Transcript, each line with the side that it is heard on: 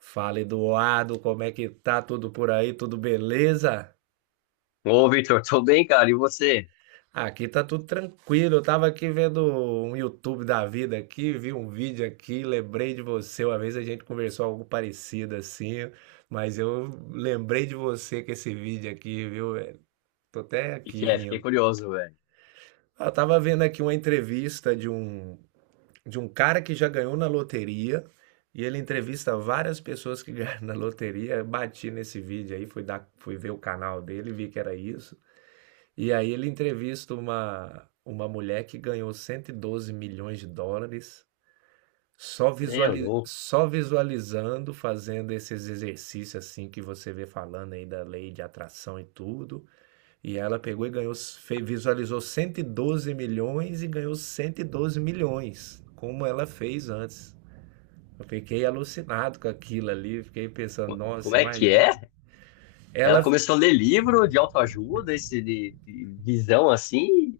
right: Fala, Eduardo, como é que tá tudo por aí? Tudo beleza?
left: Ô, Victor, tô bem, cara. E você?
right: Aqui tá tudo tranquilo. Eu tava aqui vendo um YouTube da vida aqui, vi um vídeo aqui, lembrei de você. Uma vez a gente conversou algo parecido assim, mas eu lembrei de você com esse vídeo aqui, viu, velho? Tô até
left: O que
right: aqui
left: que é? Fiquei
right: rindo.
left: curioso, velho.
right: Eu tava vendo aqui uma entrevista de um cara que já ganhou na loteria e ele entrevista várias pessoas que ganharam na loteria. Eu bati nesse vídeo aí, fui, dar, fui ver o canal dele, vi que era isso. E aí ele entrevista uma mulher que ganhou 112 milhões de dólares só,
left: Você é
right: visuali
left: louco.
right: só visualizando, fazendo esses exercícios assim que você vê falando aí da lei de atração e tudo. E ela pegou e ganhou, visualizou 112 milhões e ganhou 112 milhões, como ela fez antes. Eu fiquei alucinado com aquilo ali, fiquei pensando,
left: Como
right: nossa,
left: é que
right: imagina.
left: é? Ela
right: Ela
left: começou a ler livro de autoajuda, esse de visão assim,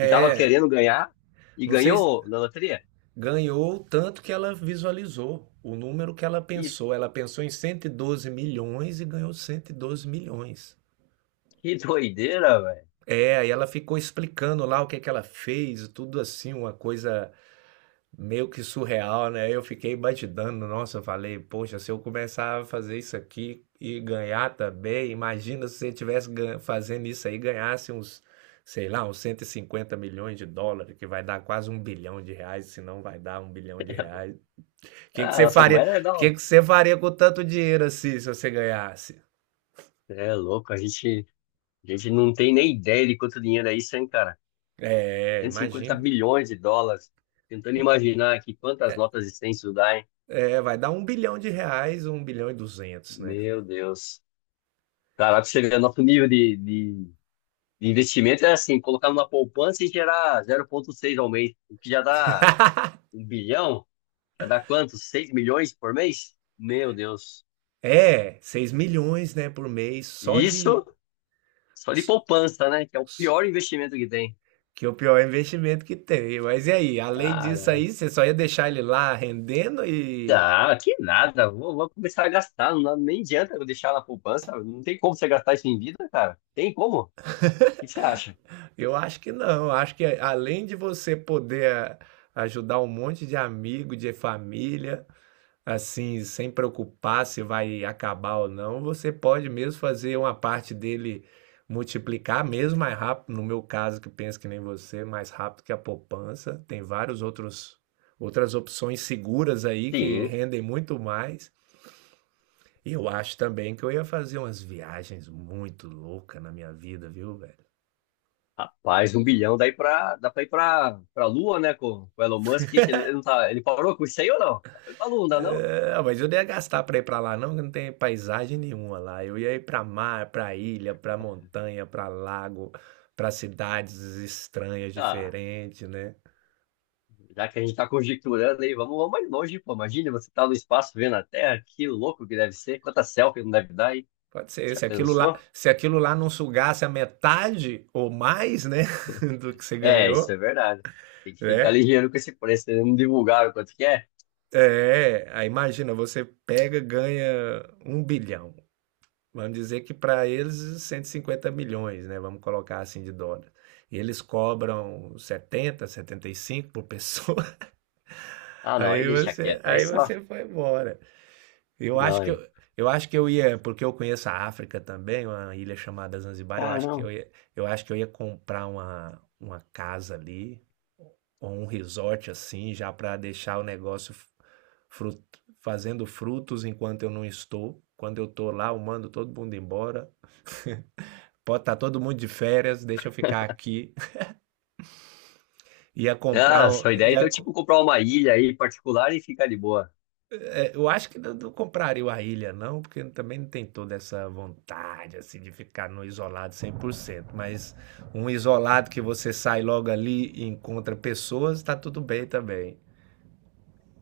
left: que tava querendo ganhar e
right: não sei, se
left: ganhou na loteria.
right: ganhou o tanto que ela visualizou, o número que ela
left: Que,
right: pensou. Ela pensou em 112 milhões e ganhou 112 milhões.
left: que doideira, velho.
right: É, aí ela ficou explicando lá o que é que ela fez, tudo assim, uma coisa meio que surreal, né? Eu fiquei batidando, nossa, eu falei, poxa, se eu começar a fazer isso aqui e ganhar também, imagina se você tivesse fazendo isso aí, e ganhasse uns, sei lá, uns 150 milhões de dólares, que vai dar quase 1 bilhão de reais, se não vai dar um bilhão de reais. O que que
left: Ah,
right: você
left: nossa
right: faria?
left: mãe é
right: O que
left: legal.
right: que você faria com tanto dinheiro assim, se você ganhasse?
left: Você é louco, a gente não tem nem ideia de quanto dinheiro é isso, hein, cara?
right: É,
left: cento e cinquenta
right: imagina.
left: bilhões de dólares. Tentando imaginar aqui quantas notas de 100 isso dá, hein?
right: É, vai dar 1 bilhão de reais, 1 bilhão e 200, né?
left: Meu Deus. Caraca, chega nosso nível de investimento é assim, colocar numa poupança e gerar 0,6 ao mês, o que já dá um bilhão, já dá quanto? 6 milhões por mês? Meu Deus.
right: É, 6 milhões, né, por mês, só
left: E isso
right: de,
left: só de poupança, né? Que é o pior investimento que tem.
right: que o pior é o investimento que tem. Mas e aí? Além disso
left: Cara,
right: aí, você só ia deixar ele lá rendendo e
left: dá, que nada. Vou começar a gastar. Não, nem adianta eu deixar na poupança. Não tem como você gastar isso em vida, cara. Tem como? O que você acha?
right: eu acho que não. Eu acho que além de você poder ajudar um monte de amigo, de família, assim, sem preocupar se vai acabar ou não, você pode mesmo fazer uma parte dele multiplicar mesmo mais rápido. No meu caso, que penso que nem você, mais rápido que a poupança. Tem vários outros outras opções seguras aí que
left: Sim.
right: rendem muito mais. E eu acho também que eu ia fazer umas viagens muito loucas na minha vida, viu, velho?
left: Rapaz, um bilhão daí dá pra ir pra Lua, né? Com o Elon Musk, que ele não tá, ele parou com isso aí ou não? Dá pra ir pra Lua, não dá não?
right: É, mas eu não ia gastar pra ir pra lá, não, que não tem paisagem nenhuma lá. Eu ia ir pra mar, pra ilha, pra montanha, pra lago, pra cidades estranhas,
left: Ah,
right: diferentes, né?
left: já que a gente tá conjecturando aí, vamos mais longe, pô. Imagina você tá no espaço vendo a Terra, que louco que deve ser, quanta selfie não deve dar aí.
right: Pode ser,
left: Já
right: se aquilo lá,
left: pensou?
right: se aquilo lá não sugasse a metade ou mais, né, do que você
left: É, isso
right: ganhou,
left: é verdade. Tem que ficar
right: né?
left: ligeiro com esse preço, eles não divulgaram quanto que é.
right: É, aí imagina, você pega, ganha 1 bilhão. Vamos dizer que para eles 150 milhões, né? Vamos colocar assim de dólar. E eles cobram 70, 75 por pessoa.
left: Ah, não, aí deixa quieto, aí
right: Aí
left: só.
right: você foi embora. Eu
left: Não,
right: acho que
left: aí.
right: eu acho que eu ia, porque eu conheço a África também, uma ilha chamada Zanzibar, eu
left: Ah,
right: acho que eu
left: não.
right: ia, eu acho que eu ia comprar uma casa ali ou um resort assim, já para deixar o negócio frut- fazendo frutos enquanto eu não estou. Quando eu estou lá, eu mando todo mundo embora. Pode estar todo mundo de férias, deixa eu ficar aqui. Ia comprar.
left: Ah,
right: Um-
left: sua ideia
right: ia
left: então é então,
right: co-
left: tipo comprar uma ilha aí particular e ficar de boa.
right: é, eu acho que não, não compraria a ilha, não, porque também não tem toda essa vontade assim de ficar no isolado 100%. Mas um isolado que você sai logo ali e encontra pessoas, tá tudo bem também.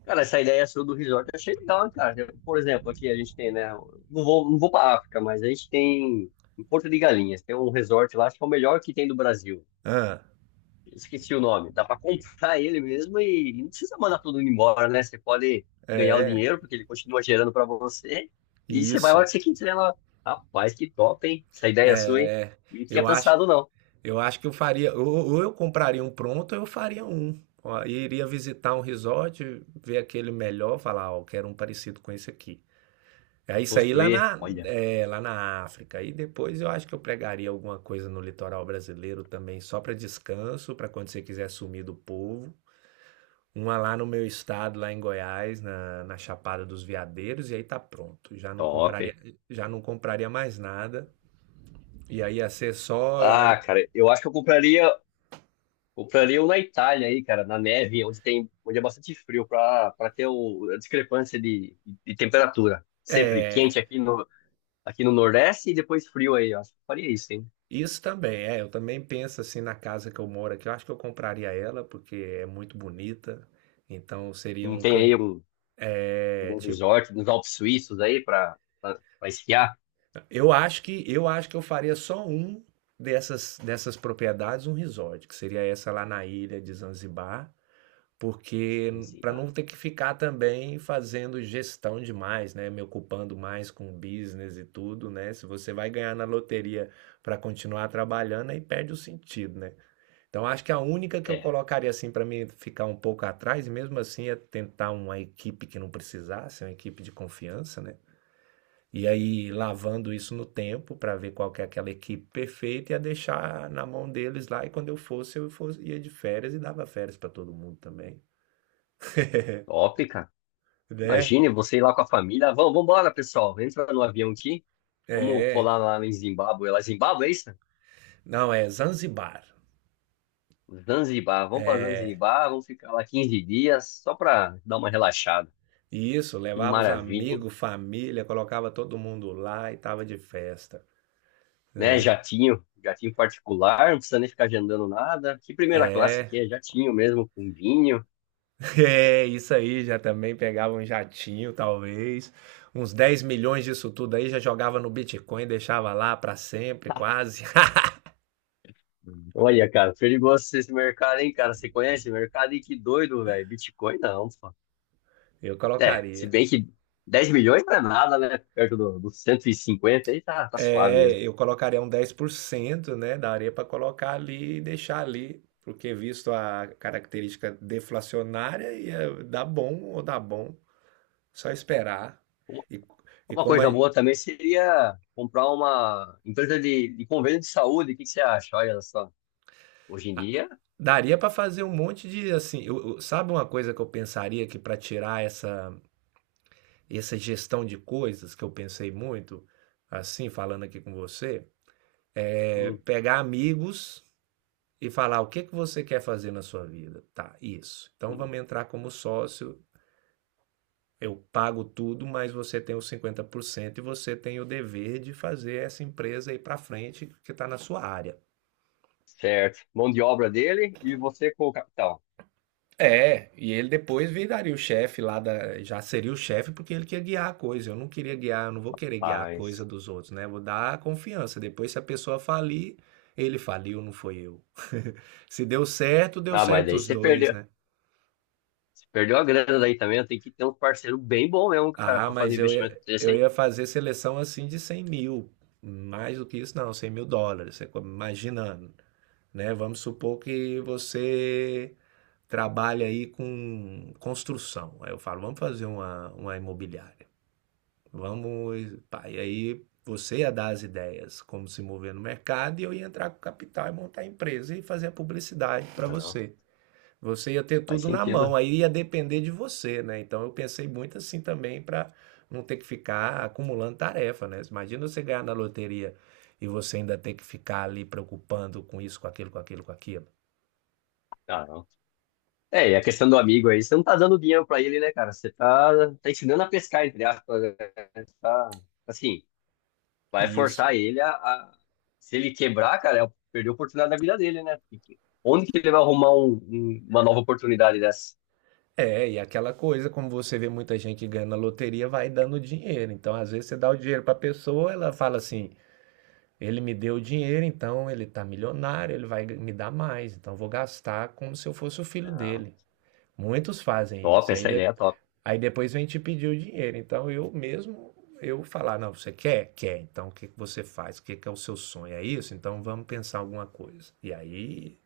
left: Cara, essa ideia sua do resort eu achei legal, hein, cara. Por exemplo, aqui a gente tem, né? Não vou para África, mas a gente tem em Porto de Galinhas, tem um resort lá, acho que é o melhor que tem do Brasil.
right: Ah,
left: Esqueci o nome. Dá para comprar ele mesmo e não precisa mandar tudo embora, né? Você pode ganhar o
right: é,
left: dinheiro, porque ele continua gerando para você. E você vai a hora
right: isso.
left: que você quiser lá. Rapaz, que top, hein? Essa ideia sua, hein?
right: É,
left: Não tinha
right: eu acho,
left: pensado, não.
right: eu acho que eu faria. Ou eu compraria um pronto, ou eu faria um. Ó, e iria visitar um resort, ver aquele melhor, falar, ó, quero um parecido com esse aqui. É isso aí saí lá
left: Construir,
right: na,
left: olha,
right: é, lá na África. E depois eu acho que eu pregaria alguma coisa no litoral brasileiro também, só para descanso, para quando você quiser sumir do povo. Uma lá no meu estado, lá em Goiás, na, na Chapada dos Veadeiros, e aí tá pronto.
left: top.
right: Já não compraria mais nada. E aí ia ser só.
left: Ah, cara, eu acho que eu compraria um na Itália aí, cara, na neve, onde é bastante frio, para ter a discrepância de temperatura. Sempre
right: É,
left: quente aqui no Nordeste e depois frio aí. Eu acho que eu faria isso, hein?
right: isso também, é. Eu também penso assim na casa que eu moro aqui. Eu acho que eu compraria ela, porque é muito bonita. Então seria
left: Não
right: um
left: tem aí
right: cantinho.
left: algum resort nos Alpes Suíços aí para esquiar?
right: Eu acho que eu faria só um dessas propriedades, um resort, que seria essa lá na ilha de Zanzibar,
left: Não
right: porque
left: sei,
right: para
left: bah.
right: não ter que ficar também fazendo gestão demais, né, me ocupando mais com business e tudo, né? Se você vai ganhar na loteria para continuar trabalhando, aí perde o sentido, né? Então acho que a única que eu
left: É,
right: colocaria assim para mim ficar um pouco atrás, e mesmo assim é tentar uma equipe que não precisasse, uma equipe de confiança, né? E aí lavando isso no tempo para ver qual que é aquela equipe perfeita, ia deixar na mão deles lá e quando eu fosse, ia de férias e dava férias para todo mundo também,
left: top, cara.
right: né?
left: Imagine você ir lá com a família. Vamos, vambora, pessoal. Entra no avião aqui. Vamos
right: É,
left: colar lá em Zimbábue. É, lá, Zimbábue, é isso?
right: não, é Zanzibar.
left: Zanzibar, vamos para
right: É,
left: Zanzibar, vamos ficar lá 15 dias só para dar uma relaxada.
right: e isso,
left: Que
right: levava os
left: maravilha, hein?
right: amigos, família, colocava todo mundo lá e tava de festa,
left: Né?
right: né?
left: Jatinho, jatinho particular, não precisa nem ficar agendando nada. Que primeira classe
right: É,
left: que é? Jatinho mesmo, com vinho.
right: é, isso aí, já também pegava um jatinho, talvez, uns 10 milhões disso tudo aí, já jogava no Bitcoin, deixava lá pra sempre, quase.
left: Hum. Olha, cara, perigoso esse mercado, hein, cara? Você conhece o mercado? E que doido, velho. Bitcoin não, pô.
right: Eu
left: É, se
right: colocaria.
left: bem que 10 milhões não é nada, né? Perto dos 150 aí tá suave
right: É,
left: mesmo.
right: eu colocaria um 10%, né? Daria para colocar ali e deixar ali, porque visto a característica deflacionária, ia dar bom ou dar bom, só esperar.
left: Uma
right: E, e
left: uma
right: como
left: coisa boa também seria comprar uma empresa de convênio de saúde. O que que você acha? Olha só, hoje em
right: a-
left: dia.
right: daria para fazer um monte de assim, sabe uma coisa que eu pensaria que para tirar essa gestão de coisas que eu pensei muito, assim, falando aqui com você, é
left: Hum,
right: pegar amigos e falar o que que você quer fazer na sua vida. Tá, isso. Então
left: hum.
right: vamos entrar como sócio. Eu pago tudo, mas você tem os 50% e você tem o dever de fazer essa empresa ir para frente que está na sua área.
left: Certo. Mão de obra dele e você com o capital.
right: É, e ele depois viraria o chefe lá da. Já seria o chefe porque ele quer guiar a coisa. Eu não queria guiar, eu não vou querer guiar a coisa
left: Mas.
right: dos outros, né? Vou dar a confiança. Depois, se a pessoa falir, ele faliu, não foi eu. Se deu certo, deu
left: Ah, mas
right: certo
left: daí
right: os
left: você
right: dois,
left: perdeu.
right: né?
left: Você perdeu a grana daí também. Tem que ter um parceiro bem bom mesmo, cara,
right: Ah,
left: pra fazer
right: mas
left: investimento desse,
right: eu
left: hein?
right: ia fazer seleção assim de 100 mil. Mais do que isso, não, 100 mil dólares. Imagina, né? Vamos supor que você trabalha aí com construção. Aí eu falo, vamos fazer uma imobiliária. Vamos, pá, e aí você ia dar as ideias, como se mover no mercado, e eu ia entrar com capital e montar a empresa e fazer a publicidade para
left: Não,
right: você. Você ia ter
left: faz
right: tudo na mão,
left: sentido.
right: aí ia depender de você, né? Então eu pensei muito assim também para não ter que ficar acumulando tarefa, né? Imagina você ganhar na loteria e você ainda ter que ficar ali preocupando com isso, com aquilo, com aquilo, com aquilo.
left: Ah, não. É, e a questão do amigo aí, você não tá dando dinheiro pra ele, né, cara? Você tá ensinando a pescar, entre aspas, né? Você tá, assim, vai
right: Isso.
left: forçar ele Se ele quebrar, cara, é perder a oportunidade da vida dele, né? porque Onde que ele vai arrumar uma nova oportunidade dessa?
right: É, e aquela coisa, como você vê muita gente ganhando na loteria, vai dando dinheiro. Então, às vezes, você dá o dinheiro para a pessoa, ela fala assim: ele me deu o dinheiro, então ele tá milionário, ele vai me dar mais, então eu vou gastar como se eu fosse o filho
left: Não.
right: dele. Muitos fazem
left: Top,
right: isso. E aí,
left: essa ideia é top.
right: aí depois vem te pedir o dinheiro. Então eu mesmo, eu falar, não, você quer? Quer. Então o que que você faz? O que que é o seu sonho? É isso? Então vamos pensar alguma coisa. E aí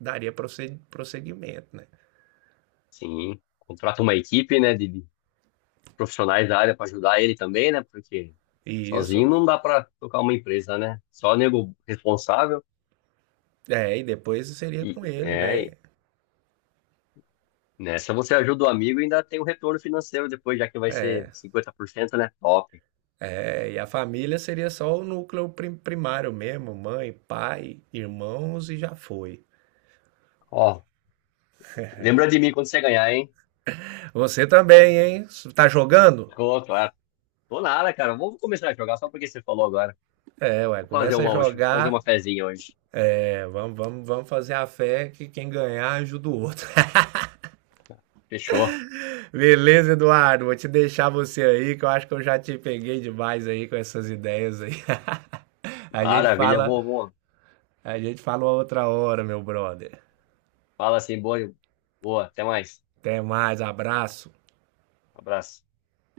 right: daria prosseguimento, né?
left: Sim, contrata uma equipe, né, de profissionais da área para ajudar ele também, né, porque
right: E
left: sozinho
right: isso,
left: não dá para tocar uma empresa, né? Só nego responsável
right: é, e depois seria
left: e
right: com ele,
left: é,
right: né?
left: e nessa você ajuda o amigo e ainda tem o retorno financeiro depois, já que vai ser
right: É,
left: 50%, né? Top.
right: é, e a família seria só o núcleo primário mesmo, mãe, pai, irmãos e já foi.
left: Ó, lembra de mim quando você ganhar, hein?
right: Você também, hein? Tá jogando?
left: Tô, claro. Tô nada, cara. Vou começar a jogar só porque você falou agora.
right: É, ué,
left: Vou fazer
right: começa a
left: uma hoje, vou fazer uma
right: jogar.
left: fezinha hoje.
right: É, vamos fazer a fé que quem ganhar ajuda o outro.
left: Fechou.
right: Beleza, Eduardo? Vou te deixar você aí, que eu acho que eu já te peguei demais aí com essas ideias aí. A gente
left: Maravilha,
right: fala,
left: vou.
right: a gente fala outra hora, meu brother.
left: Fala assim, boa, boa. Até mais.
right: Até mais, abraço.
left: Abraço.